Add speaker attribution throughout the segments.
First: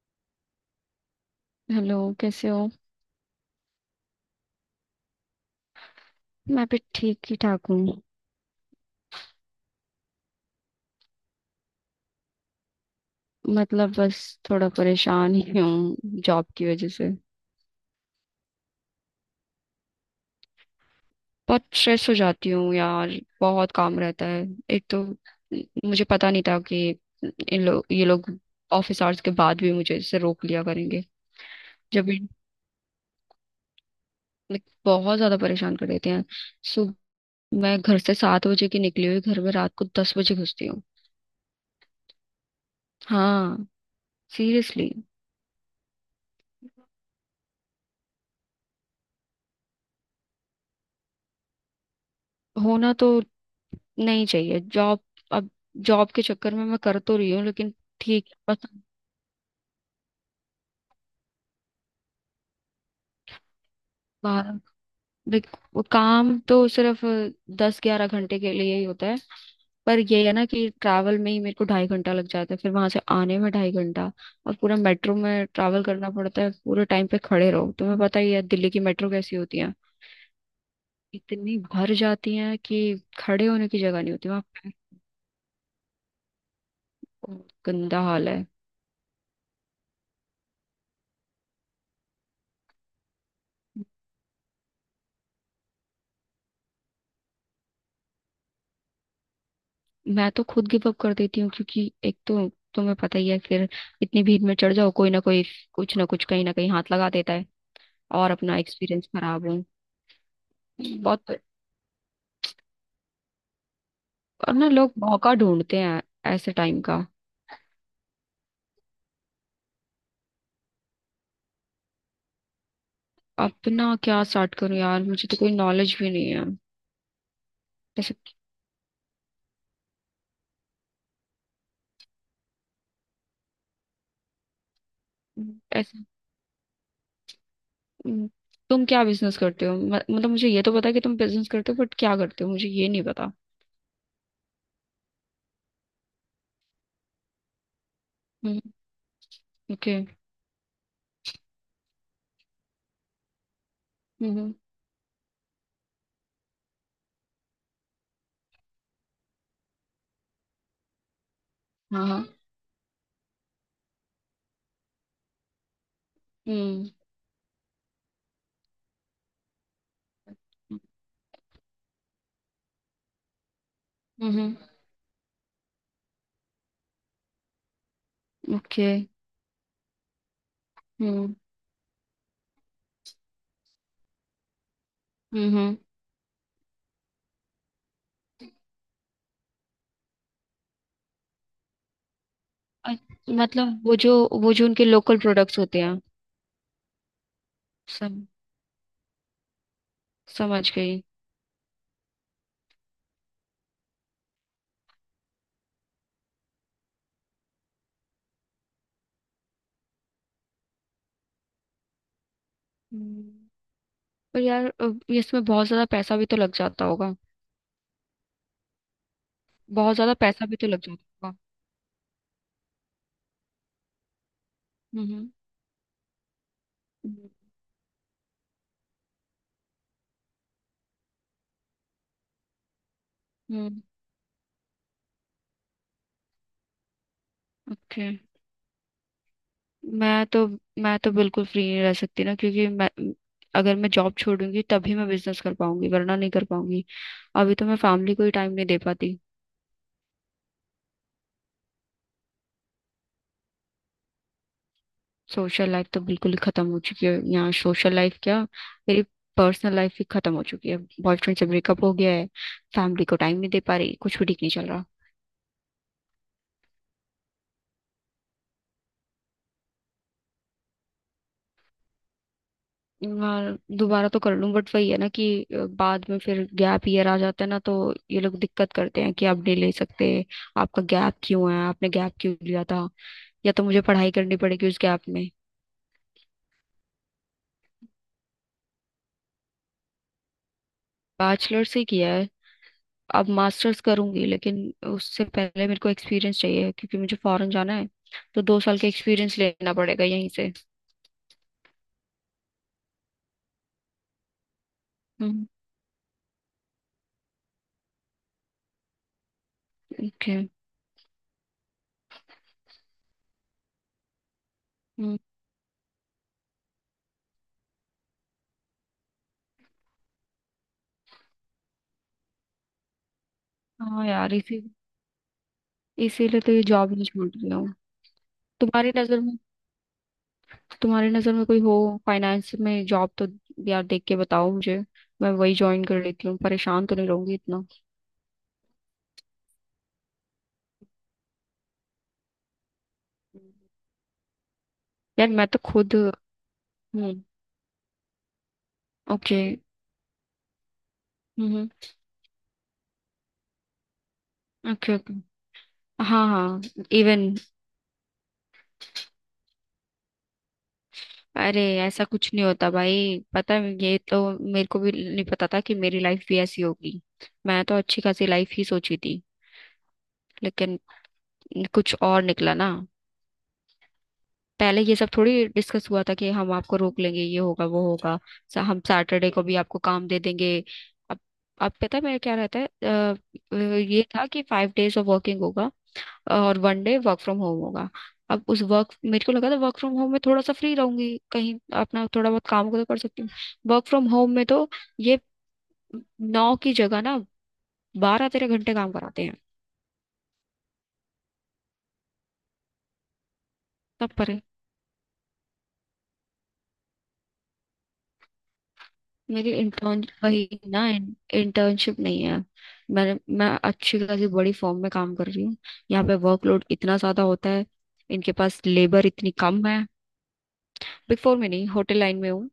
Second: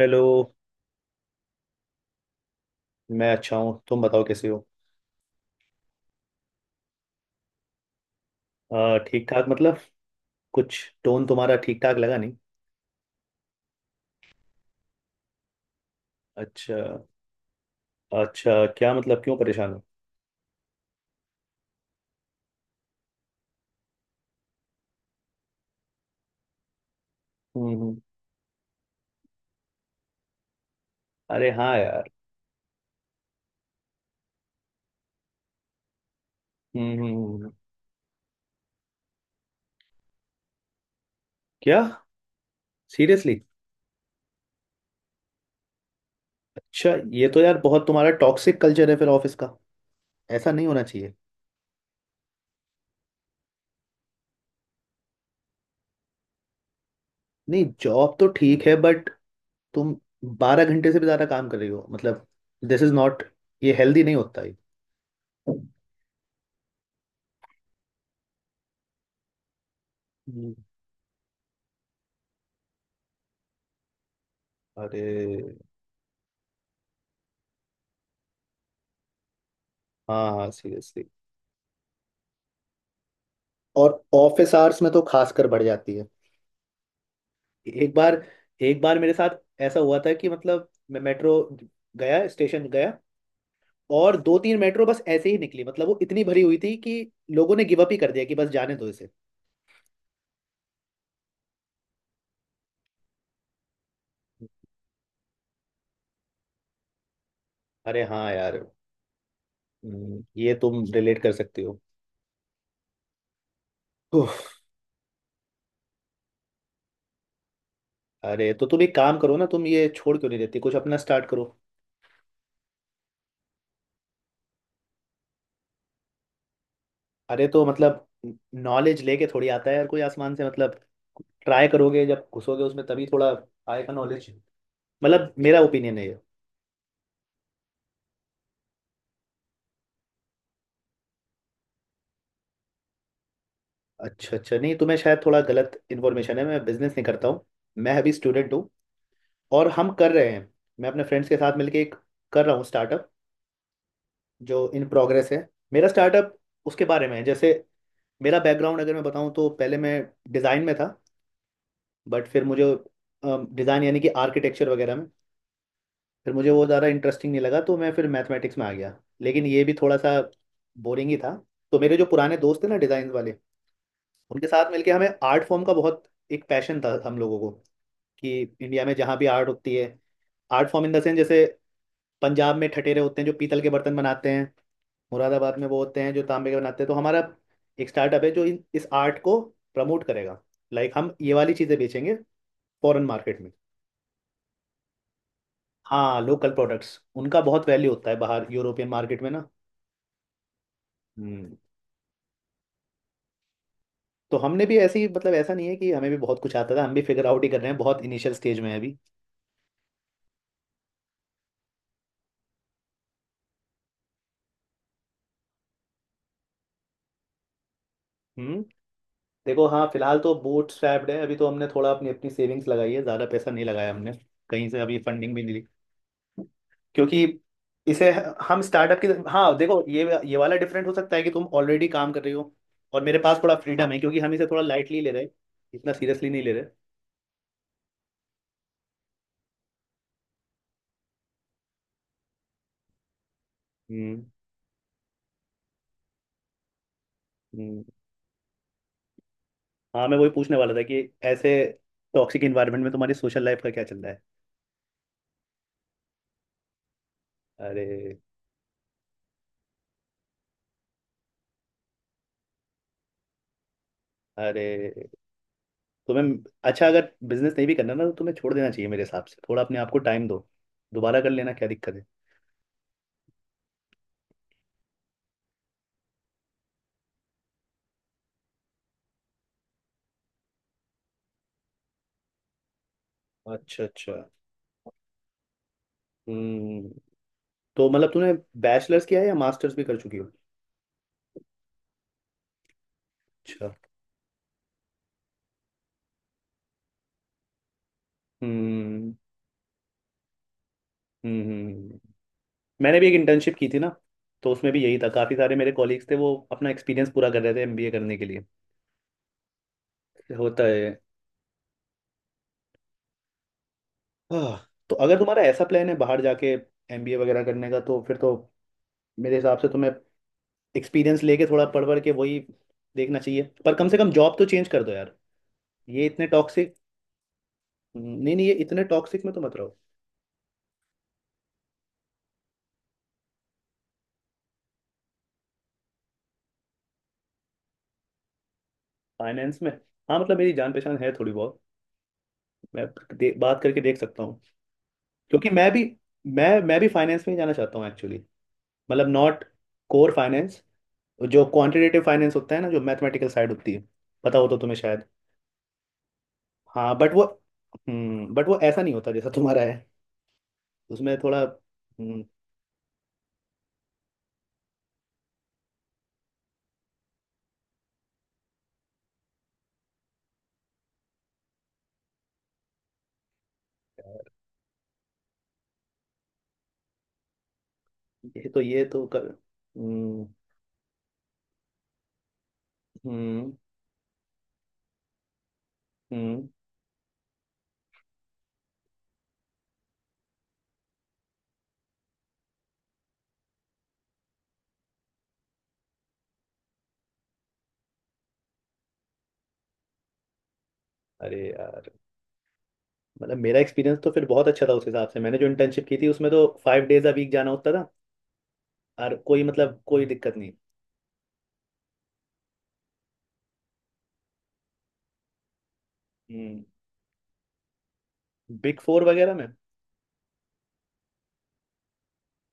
Speaker 1: Hello.
Speaker 2: Hello. कैसे हो?
Speaker 1: मैं अच्छा हूँ, तुम बताओ कैसे हो?
Speaker 2: मैं भी ठीक ही ठाक हूँ।
Speaker 1: ठीक ठाक मतलब कुछ, टोन तुम्हारा ठीक ठाक लगा नहीं।
Speaker 2: मतलब, बस थोड़ा परेशान ही हूँ जॉब की
Speaker 1: अच्छा।
Speaker 2: वजह से।
Speaker 1: अच्छा, क्या मतलब, क्यों परेशान हो?
Speaker 2: बहुत स्ट्रेस हो जाती हूँ यार। बहुत काम रहता है। एक तो, मुझे पता नहीं था कि इन लोग
Speaker 1: हम्म।
Speaker 2: ये लोग ऑफिस आवर्स के बाद भी मुझे इससे रोक लिया करेंगे।
Speaker 1: अरे हाँ
Speaker 2: जब
Speaker 1: यार।
Speaker 2: भी, बहुत ज्यादा परेशान कर देते हैं। सो
Speaker 1: हम्म। हम्म। हम्म।
Speaker 2: मैं घर से 7 बजे की निकली हुई घर में रात को 10 बजे घुसती हूँ।
Speaker 1: क्या? सीरियसली?
Speaker 2: हाँ, सीरियसली।
Speaker 1: अच्छा, ये तो यार बहुत तुम्हारा टॉक्सिक कल्चर है फिर ऑफिस का। ऐसा नहीं होना चाहिए।
Speaker 2: होना तो नहीं चाहिए जॉब। अब, जॉब के चक्कर में मैं कर तो रही हूँ
Speaker 1: नहीं,
Speaker 2: लेकिन
Speaker 1: जॉब तो
Speaker 2: ठीक
Speaker 1: ठीक है
Speaker 2: पसंद।
Speaker 1: बट तुम बारह घंटे से भी ज़्यादा काम कर रही हो मतलब, दिस इज नॉट, ये हेल्दी नहीं होता है।
Speaker 2: 12। देख, वो काम तो सिर्फ 10 11 घंटे के लिए ही होता है। पर ये है ना
Speaker 1: हम्म।
Speaker 2: कि ट्रैवल में ही मेरे को 2.5 घंटा लग जाता है, फिर वहां से आने में 2.5 घंटा। और पूरा मेट्रो में
Speaker 1: अरे
Speaker 2: ट्रैवल करना पड़ता है, पूरे टाइम पे खड़े रहो। तुम्हें पता ही है दिल्ली की मेट्रो कैसी होती है।
Speaker 1: हाँ हाँ, सीरियसली।
Speaker 2: इतनी भर जाती है कि खड़े होने की
Speaker 1: और
Speaker 2: जगह नहीं होती वहां।
Speaker 1: ऑफिस आवर्स में तो खासकर बढ़ जाती है। एक
Speaker 2: गंदा
Speaker 1: बार
Speaker 2: हाल है।
Speaker 1: एक बार मेरे साथ ऐसा हुआ था कि मतलब मैं मेट्रो गया, स्टेशन गया, और दो तीन मेट्रो बस ऐसे ही निकली मतलब वो इतनी भरी हुई थी कि लोगों ने गिव अप ही कर दिया कि बस जाने दो इसे।
Speaker 2: मैं तो खुद गिव अप कर देती हूँ, क्योंकि एक तो तुम्हें पता ही है। फिर इतनी भीड़ में चढ़ जाओ, कोई ना कोई कुछ ना कुछ कहीं ना कहीं हाथ लगा देता है।
Speaker 1: अरे हाँ
Speaker 2: और
Speaker 1: यार।
Speaker 2: अपना एक्सपीरियंस खराब हो।
Speaker 1: ये तुम रिलेट
Speaker 2: बहुत।
Speaker 1: कर सकती हो। उफ।
Speaker 2: और ना, लोग मौका ढूंढते हैं ऐसे टाइम का।
Speaker 1: अरे, तो तुम एक काम करो ना, तुम ये छोड़ क्यों नहीं देती, कुछ अपना स्टार्ट करो।
Speaker 2: अपना क्या स्टार्ट करूं यार, मुझे तो कोई नॉलेज भी नहीं है।
Speaker 1: अरे, तो मतलब,
Speaker 2: ऐसे।
Speaker 1: नॉलेज लेके थोड़ी आता है यार कोई आसमान से, मतलब ट्राई करोगे जब घुसोगे उसमें तभी थोड़ा आएगा नॉलेज। मतलब मेरा ओपिनियन
Speaker 2: ऐसे।
Speaker 1: है ये।
Speaker 2: हम्म, तुम क्या बिजनेस करते हो? मतलब, मुझे ये तो पता है कि तुम बिजनेस करते हो बट क्या करते हो मुझे ये नहीं पता।
Speaker 1: अच्छा अच्छा, नहीं तुम्हें शायद थोड़ा गलत इन्फॉर्मेशन है, मैं बिजनेस नहीं करता हूँ। मैं अभी स्टूडेंट
Speaker 2: हम्म।
Speaker 1: हूँ और हम
Speaker 2: ओके।
Speaker 1: कर रहे हैं, मैं अपने फ्रेंड्स के साथ मिलके एक कर रहा हूँ स्टार्टअप,
Speaker 2: हम्म हम्म।
Speaker 1: जो इन प्रोग्रेस है। मेरा स्टार्टअप उसके बारे में है, जैसे मेरा बैकग्राउंड अगर मैं बताऊँ तो पहले मैं डिज़ाइन में था,
Speaker 2: हाँ हाँ।
Speaker 1: बट फिर मुझे डिज़ाइन यानी कि आर्किटेक्चर वगैरह में, फिर मुझे वो ज़्यादा
Speaker 2: हम्म
Speaker 1: इंटरेस्टिंग नहीं लगा तो मैं फिर मैथमेटिक्स में आ गया। लेकिन ये भी थोड़ा सा बोरिंग ही था, तो मेरे जो पुराने दोस्त थे ना डिज़ाइन वाले, उनके
Speaker 2: हम्म।
Speaker 1: साथ मिलके, हमें आर्ट फॉर्म का बहुत एक पैशन था हम लोगों को, कि इंडिया
Speaker 2: ओके।
Speaker 1: में जहाँ भी आर्ट होती है, art form in the sense
Speaker 2: hmm
Speaker 1: जैसे पंजाब में ठठेरे होते हैं जो पीतल के बर्तन बनाते हैं,
Speaker 2: हम्म
Speaker 1: मुरादाबाद में
Speaker 2: हम्म।
Speaker 1: वो होते हैं जो तांबे के बनाते हैं, तो हमारा एक स्टार्टअप है जो इन इस आर्ट को प्रमोट करेगा। लाइक हम ये वाली चीज़ें बेचेंगे फॉरेन
Speaker 2: अ-
Speaker 1: मार्केट में।
Speaker 2: मतलब वो जो उनके लोकल प्रोडक्ट्स होते हैं।
Speaker 1: हाँ, लोकल प्रोडक्ट्स उनका बहुत वैल्यू होता है
Speaker 2: सम,
Speaker 1: बाहर यूरोपियन मार्केट में ना।
Speaker 2: समझ गई।
Speaker 1: हम्म। तो हमने भी ऐसी मतलब, ऐसा नहीं है कि हमें भी बहुत कुछ आता था, हम भी फिगर आउट ही कर रहे हैं, बहुत इनिशियल स्टेज में है अभी।
Speaker 2: हम्म, पर यार, ये इसमें बहुत ज्यादा पैसा भी तो लग जाता होगा।
Speaker 1: हम्म। देखो हाँ,
Speaker 2: बहुत ज्यादा
Speaker 1: फिलहाल तो
Speaker 2: पैसा भी तो
Speaker 1: बूट
Speaker 2: लग
Speaker 1: स्ट्रैप्ड है,
Speaker 2: जाता
Speaker 1: अभी
Speaker 2: होगा।
Speaker 1: तो हमने थोड़ा अपनी अपनी सेविंग्स लगाई है, ज़्यादा पैसा नहीं लगाया हमने। कहीं से अभी
Speaker 2: हम्म
Speaker 1: फंडिंग भी नहीं ली, क्योंकि इसे हम स्टार्टअप की, हाँ देखो, ये वाला डिफरेंट हो सकता है कि तुम ऑलरेडी काम कर रही हो, और मेरे पास थोड़ा
Speaker 2: हम्म।
Speaker 1: फ्रीडम है क्योंकि हम इसे थोड़ा लाइटली ले रहे हैं, इतना सीरियसली नहीं ले रहे।
Speaker 2: ओके। मैं तो मैं तो बिल्कुल फ्री नहीं रह सकती ना, क्योंकि मैं अगर मैं जॉब
Speaker 1: हम्म
Speaker 2: छोड़ूंगी तभी मैं बिजनेस कर पाऊंगी, वरना नहीं कर पाऊंगी। अभी तो मैं
Speaker 1: हम्म।
Speaker 2: फैमिली को ही टाइम नहीं दे पाती।
Speaker 1: हाँ, मैं वही पूछने वाला था कि ऐसे टॉक्सिक इन्वायरमेंट में तुम्हारी सोशल लाइफ का क्या चल रहा है?
Speaker 2: सोशल लाइफ तो बिल्कुल ही खत्म हो चुकी है। यहाँ सोशल
Speaker 1: अरे
Speaker 2: लाइफ क्या, मेरी पर्सनल लाइफ भी खत्म हो चुकी है। बॉयफ्रेंड से ब्रेकअप हो गया है। फैमिली को टाइम नहीं दे पा रही, कुछ भी ठीक नहीं
Speaker 1: अरे,
Speaker 2: चल रहा।
Speaker 1: तुम्हें अच्छा, अगर बिजनेस नहीं भी करना ना तो तुम्हें छोड़ देना चाहिए मेरे हिसाब से, थोड़ा अपने आप को टाइम दो, दोबारा कर लेना क्या दिक्कत है?
Speaker 2: और दोबारा तो कर लूं बट वही है ना कि बाद में फिर गैप ईयर आ जाता है ना, तो ये लोग दिक्कत करते हैं कि आप नहीं ले सकते, आपका गैप क्यों है, आपने गैप क्यों लिया था। या तो मुझे
Speaker 1: अच्छा
Speaker 2: पढ़ाई
Speaker 1: अच्छा।
Speaker 2: करनी पड़ेगी उस गैप में।
Speaker 1: हम्म, तो मतलब तूने बैचलर्स किया है या मास्टर्स भी कर चुकी हो?
Speaker 2: बैचलर से किया है, अब
Speaker 1: अच्छा।
Speaker 2: मास्टर्स करूंगी, लेकिन उससे पहले मेरे को एक्सपीरियंस चाहिए क्योंकि मुझे फॉरेन जाना है। तो 2 साल का
Speaker 1: हम्म।
Speaker 2: एक्सपीरियंस लेना पड़ेगा यहीं से।
Speaker 1: हम्म हम्म। मैंने भी एक इंटर्नशिप की थी ना, तो उसमें भी यही था, काफ़ी
Speaker 2: हम्म।
Speaker 1: सारे मेरे कॉलीग्स थे वो अपना एक्सपीरियंस पूरा कर रहे थे एमबीए करने के लिए।
Speaker 2: ओके।
Speaker 1: होता है। हाँ तो अगर
Speaker 2: हम्म।
Speaker 1: तुम्हारा ऐसा प्लान है बाहर जाके एमबीए वगैरह करने का तो फिर तो मेरे हिसाब से तुम्हें एक्सपीरियंस लेके थोड़ा पढ़ पढ़ के वही देखना चाहिए, पर कम से
Speaker 2: हाँ
Speaker 1: कम
Speaker 2: यार,
Speaker 1: जॉब तो चेंज कर दो यार। ये इतने
Speaker 2: इसीलिए तो ये
Speaker 1: टॉक्सिक
Speaker 2: जॉब नहीं छोड़ रही हूँ।
Speaker 1: नहीं नहीं, ये इतने
Speaker 2: तुम्हारी नजर
Speaker 1: टॉक्सिक में
Speaker 2: में
Speaker 1: तो मत रहो।
Speaker 2: तुम्हारी नजर में कोई हो फाइनेंस में जॉब तो, यार देख के बताओ मुझे। मैं वही ज्वाइन कर लेती हूँ, परेशान तो नहीं रहूंगी इतना।
Speaker 1: फाइनेंस में, हाँ मतलब मेरी जान पहचान है थोड़ी बहुत, मैं बात करके देख सकता हूँ,
Speaker 2: यार मैं
Speaker 1: क्योंकि
Speaker 2: तो
Speaker 1: मैं भी
Speaker 2: खुद।
Speaker 1: मैं मैं भी
Speaker 2: हम्म।
Speaker 1: फाइनेंस में ही जाना चाहता हूँ एक्चुअली। मतलब
Speaker 2: ओके।
Speaker 1: नॉट कोर फाइनेंस, जो
Speaker 2: हम्म।
Speaker 1: क्वांटिटेटिव फाइनेंस होता है ना, जो मैथमेटिकल साइड होती है पता हो तो तुम्हें
Speaker 2: ओके।
Speaker 1: शायद।
Speaker 2: ओके। हाँ हाँ।
Speaker 1: हाँ बट वो,
Speaker 2: इवन।
Speaker 1: बट वो ऐसा नहीं होता जैसा तुम्हारा है, उसमें थोड़ा
Speaker 2: अरे ऐसा कुछ नहीं होता भाई। पता है, ये तो मेरे को भी नहीं पता था कि मेरी लाइफ भी ऐसी होगी। मैं तो अच्छी खासी लाइफ ही सोची थी, लेकिन कुछ और निकला ना।
Speaker 1: यार,
Speaker 2: पहले ये सब थोड़ी डिस्कस हुआ था कि हम आपको रोक लेंगे, ये होगा वो होगा।
Speaker 1: ये तो
Speaker 2: हम
Speaker 1: ये तो कर,
Speaker 2: सैटरडे को भी आपको काम दे
Speaker 1: हम्म
Speaker 2: देंगे। अब अब पता है मेरा क्या रहता है।
Speaker 1: हम्म
Speaker 2: ये था कि 5 days ऑफ वर्किंग होगा
Speaker 1: हम्म।
Speaker 2: और 1 day वर्क फ्रॉम होम होगा। अब उस वर्क मेरे को लगा था वर्क फ्रॉम होम में थोड़ा सा फ्री रहूंगी, कहीं अपना थोड़ा बहुत काम को तो कर सकती हूँ। वर्क फ्रॉम होम में तो ये 9 की जगह ना, 12 13 घंटे काम कराते हैं।
Speaker 1: अरे यार, मतलब मेरा एक्सपीरियंस तो
Speaker 2: तब
Speaker 1: फिर
Speaker 2: पर।
Speaker 1: बहुत अच्छा था उस हिसाब से, मैंने जो इंटर्नशिप की थी उसमें तो फाइव डेज अ वीक जाना होता था और कोई
Speaker 2: मेरी
Speaker 1: मतलब
Speaker 2: इंटर्न
Speaker 1: कोई दिक्कत नहीं।
Speaker 2: वही ना, इंटर्नशिप नहीं है। मैंने मैं अच्छी खासी बड़ी फॉर्म में काम कर रही हूँ। यहाँ पे
Speaker 1: हम्म।
Speaker 2: वर्कलोड इतना ज्यादा होता है, इनके पास
Speaker 1: बिग फोर
Speaker 2: लेबर इतनी
Speaker 1: वगैरह में?
Speaker 2: कम है। बिग 4 में नहीं, होटल लाइन में हूँ।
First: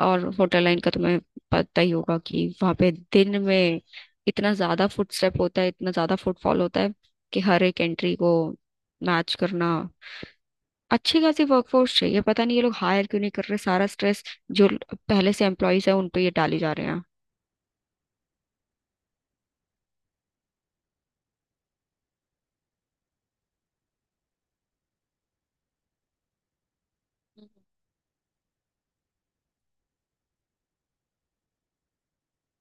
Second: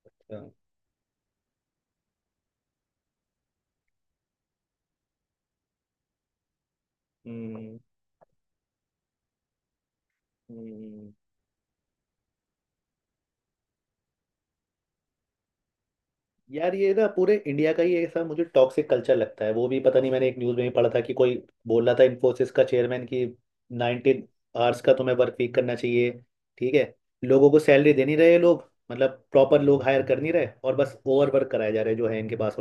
Speaker 2: और
Speaker 1: अच्छा।
Speaker 2: होटल लाइन का तुम्हें पता ही होगा कि वहां पे दिन में इतना ज्यादा फुटस्टेप होता है, इतना ज्यादा फुटफॉल होता है कि हर
Speaker 1: हम्म
Speaker 2: एक एंट्री को मैच करना,
Speaker 1: हम्म।
Speaker 2: अच्छी खासी वर्कफोर्स चाहिए। पता नहीं ये लोग हायर क्यों नहीं कर रहे। सारा स्ट्रेस जो पहले से एम्प्लॉयज है उन पे ये डाले जा
Speaker 1: यार,
Speaker 2: रहे
Speaker 1: ये
Speaker 2: हैं।
Speaker 1: ना पूरे इंडिया का ही ऐसा मुझे टॉक्सिक कल्चर लगता है, वो भी पता नहीं मैंने एक न्यूज़ में ही पढ़ा था कि कोई बोल रहा था इन्फोसिस का चेयरमैन कि 19 आवर्स का तुम्हें वर्क वीक करना चाहिए। ठीक है। लोगों को सैलरी दे नहीं रहे ये लोग, मतलब प्रॉपर लोग हायर कर नहीं रहे, और बस ओवर वर्क कराए जा रहे हैं जो है इनके पास।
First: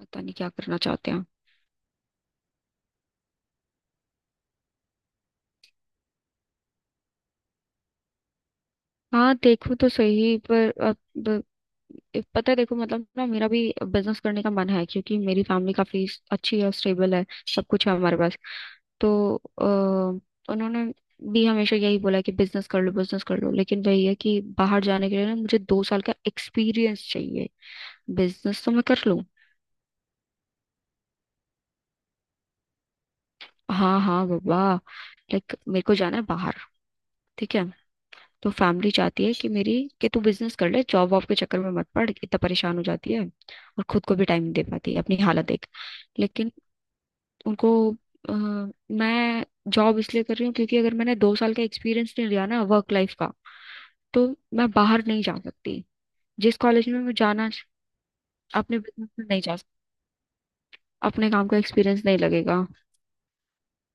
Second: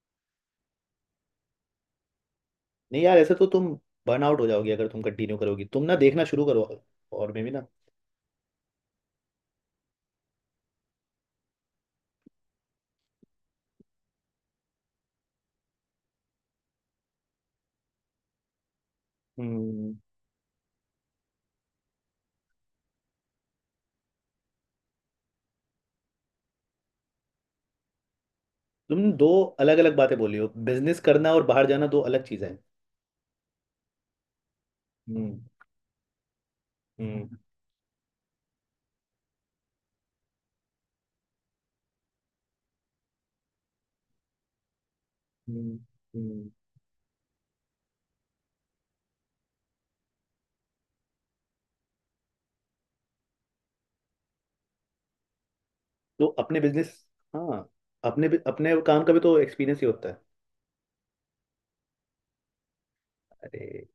Speaker 2: पता नहीं क्या करना चाहते हैं।
Speaker 1: नहीं यार, ऐसे तो तुम बर्न आउट हो जाओगी अगर तुम कंटिन्यू करोगी, तुम ना देखना शुरू करो, और में भी ना।
Speaker 2: हाँ, देखो तो सही। पर अब एक पता है, देखो मतलब ना, मेरा भी बिजनेस करने का मन है क्योंकि मेरी फैमिली काफी अच्छी है, स्टेबल है, सब कुछ है हमारे पास। तो
Speaker 1: हम्म।
Speaker 2: उन्होंने भी हमेशा यही बोला कि बिजनेस कर लो बिजनेस कर लो, लेकिन वही है कि बाहर जाने के लिए ना, मुझे 2 साल का एक्सपीरियंस चाहिए। बिजनेस तो मैं कर
Speaker 1: तुम
Speaker 2: लूँ।
Speaker 1: दो अलग अलग बातें बोली हो, बिजनेस करना और बाहर जाना दो अलग चीजें हैं।
Speaker 2: हाँ हाँ बाबा।
Speaker 1: हम्म
Speaker 2: लाइक मेरे को जाना है बाहर।
Speaker 1: हम्म।
Speaker 2: ठीक है। तो फैमिली चाहती है कि तू बिजनेस कर ले, जॉब वॉब के चक्कर में मत पड़, इतना परेशान हो जाती है और खुद को भी टाइम नहीं दे पाती, अपनी हालत देख।
Speaker 1: हम्म। हम्म।
Speaker 2: लेकिन उनको अ, मैं जॉब इसलिए कर रही हूँ क्योंकि अगर मैंने 2 साल का एक्सपीरियंस नहीं लिया ना, वर्क लाइफ का, तो मैं बाहर नहीं जा सकती।
Speaker 1: तो
Speaker 2: जिस
Speaker 1: अपने
Speaker 2: कॉलेज
Speaker 1: बिजनेस
Speaker 2: में मैं जाना,
Speaker 1: हाँ, अपने अपने
Speaker 2: अपने
Speaker 1: काम
Speaker 2: बिजनेस
Speaker 1: का भी
Speaker 2: में
Speaker 1: तो
Speaker 2: नहीं जा सकती।
Speaker 1: एक्सपीरियंस ही होता है।
Speaker 2: अपने काम का एक्सपीरियंस नहीं लगेगा,
Speaker 1: अरे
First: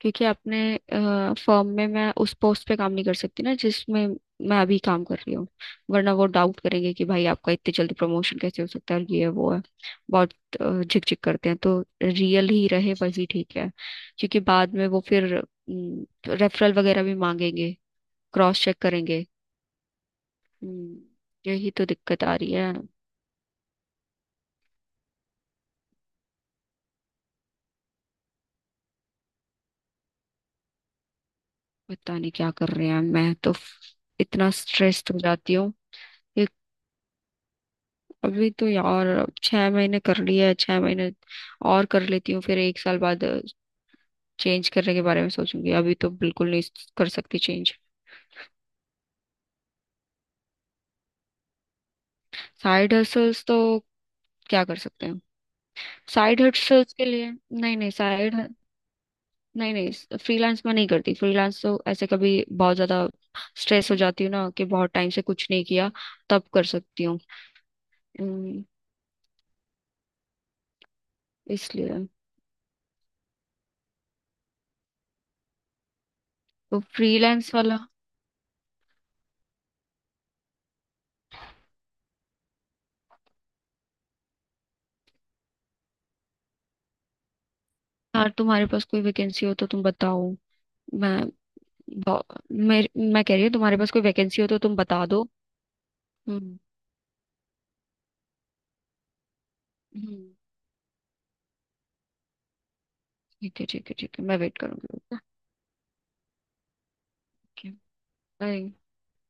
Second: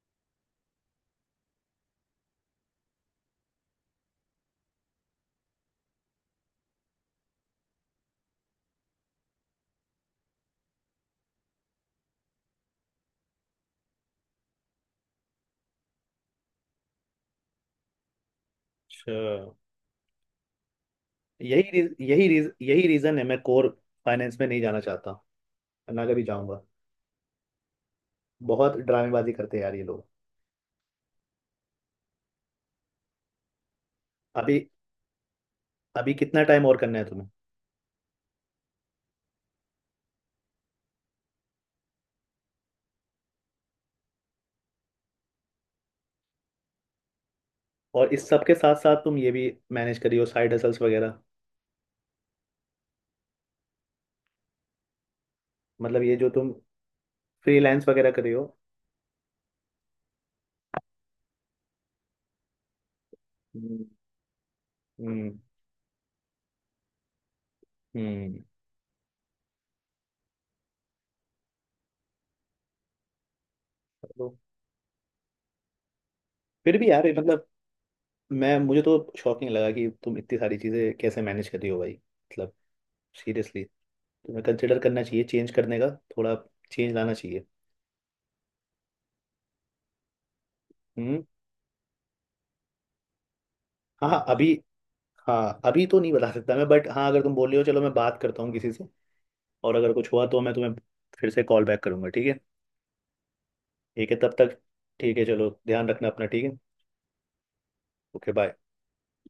Speaker 2: क्योंकि अपने फर्म में मैं उस पोस्ट पे काम नहीं कर सकती ना जिसमें मैं अभी काम कर रही हूँ। वरना वो डाउट करेंगे कि भाई आपका इतनी जल्दी प्रमोशन कैसे हो सकता है, और ये है वो है, बहुत झिक झिक करते हैं। तो रियल ही रहे, वही ठीक है। क्योंकि बाद में वो फिर रेफरल वगैरह भी मांगेंगे, क्रॉस चेक
Speaker 1: अच्छा,
Speaker 2: करेंगे। हम्म,
Speaker 1: यही
Speaker 2: यही तो
Speaker 1: रीज,
Speaker 2: दिक्कत
Speaker 1: यही
Speaker 2: आ
Speaker 1: रीज,
Speaker 2: रही है।
Speaker 1: यही रीजन है, मैं कोर फाइनेंस में नहीं जाना चाहता, ना कभी जाऊंगा। बहुत ड्रामेबाजी करते हैं यार ये लोग।
Speaker 2: पता नहीं क्या कर रहे हैं। मैं तो इतना
Speaker 1: अभी
Speaker 2: स्ट्रेस्ड हो जाती हूँ।
Speaker 1: अभी कितना
Speaker 2: एक,
Speaker 1: टाइम और करना है तुम्हें?
Speaker 2: अभी तो यार 6 महीने कर लिया है। 6 महीने और कर लेती हूँ, फिर 1 साल बाद चेंज करने के बारे में सोचूंगी। अभी तो बिल्कुल नहीं कर सकती चेंज।
Speaker 1: और इस सब के साथ साथ तुम ये भी मैनेज करी हो, साइड हसल्स वगैरह,
Speaker 2: साइड हसल्स तो क्या कर सकते हैं।
Speaker 1: मतलब ये जो
Speaker 2: साइड
Speaker 1: तुम
Speaker 2: हसल्स के लिए, नहीं
Speaker 1: फ्रीलांस
Speaker 2: नहीं
Speaker 1: वगैरह करे
Speaker 2: साइड,
Speaker 1: हो?
Speaker 2: नहीं नहीं फ्रीलांस में नहीं करती। फ्रीलांस तो ऐसे कभी बहुत ज्यादा
Speaker 1: हम्म
Speaker 2: स्ट्रेस हो जाती हूँ ना कि बहुत टाइम से
Speaker 1: हम्म।
Speaker 2: कुछ नहीं किया, तब कर सकती हूँ।
Speaker 1: हम्म।
Speaker 2: हम्म, इसलिए,
Speaker 1: तो फिर
Speaker 2: तो
Speaker 1: भी यार, ये मतलब
Speaker 2: फ्रीलांस वाला।
Speaker 1: मैं मुझे तो शॉकिंग लगा कि तुम इतनी सारी चीज़ें कैसे मैनेज कर रही हो भाई, मतलब सीरियसली, तुम्हें कंसिडर करना चाहिए चेंज करने का, थोड़ा चेंज लाना चाहिए।
Speaker 2: यार तुम्हारे पास कोई वैकेंसी हो तो तुम बताओ। मैं
Speaker 1: हम्म।
Speaker 2: बहु- मैं मैं कह रही हूँ तुम्हारे पास कोई
Speaker 1: हाँ हाँ,
Speaker 2: वैकेंसी
Speaker 1: अभी,
Speaker 2: हो तो तुम बता दो।
Speaker 1: हाँ अभी तो नहीं बता सकता
Speaker 2: हम्म।
Speaker 1: मैं, बट हाँ अगर तुम बोल रहे हो चलो मैं बात करता हूँ किसी से, और अगर कुछ
Speaker 2: हम्म,
Speaker 1: हुआ तो मैं तुम्हें फिर से कॉल बैक करूंगा, ठीक है?
Speaker 2: ठीक है, ठीक है,
Speaker 1: ठीक है,
Speaker 2: ठीक है,
Speaker 1: तब
Speaker 2: मैं
Speaker 1: तक
Speaker 2: वेट करूंगी।
Speaker 1: ठीक है, चलो ध्यान रखना अपना, ठीक है।
Speaker 2: ओके।
Speaker 1: Okay bye.
Speaker 2: बाय।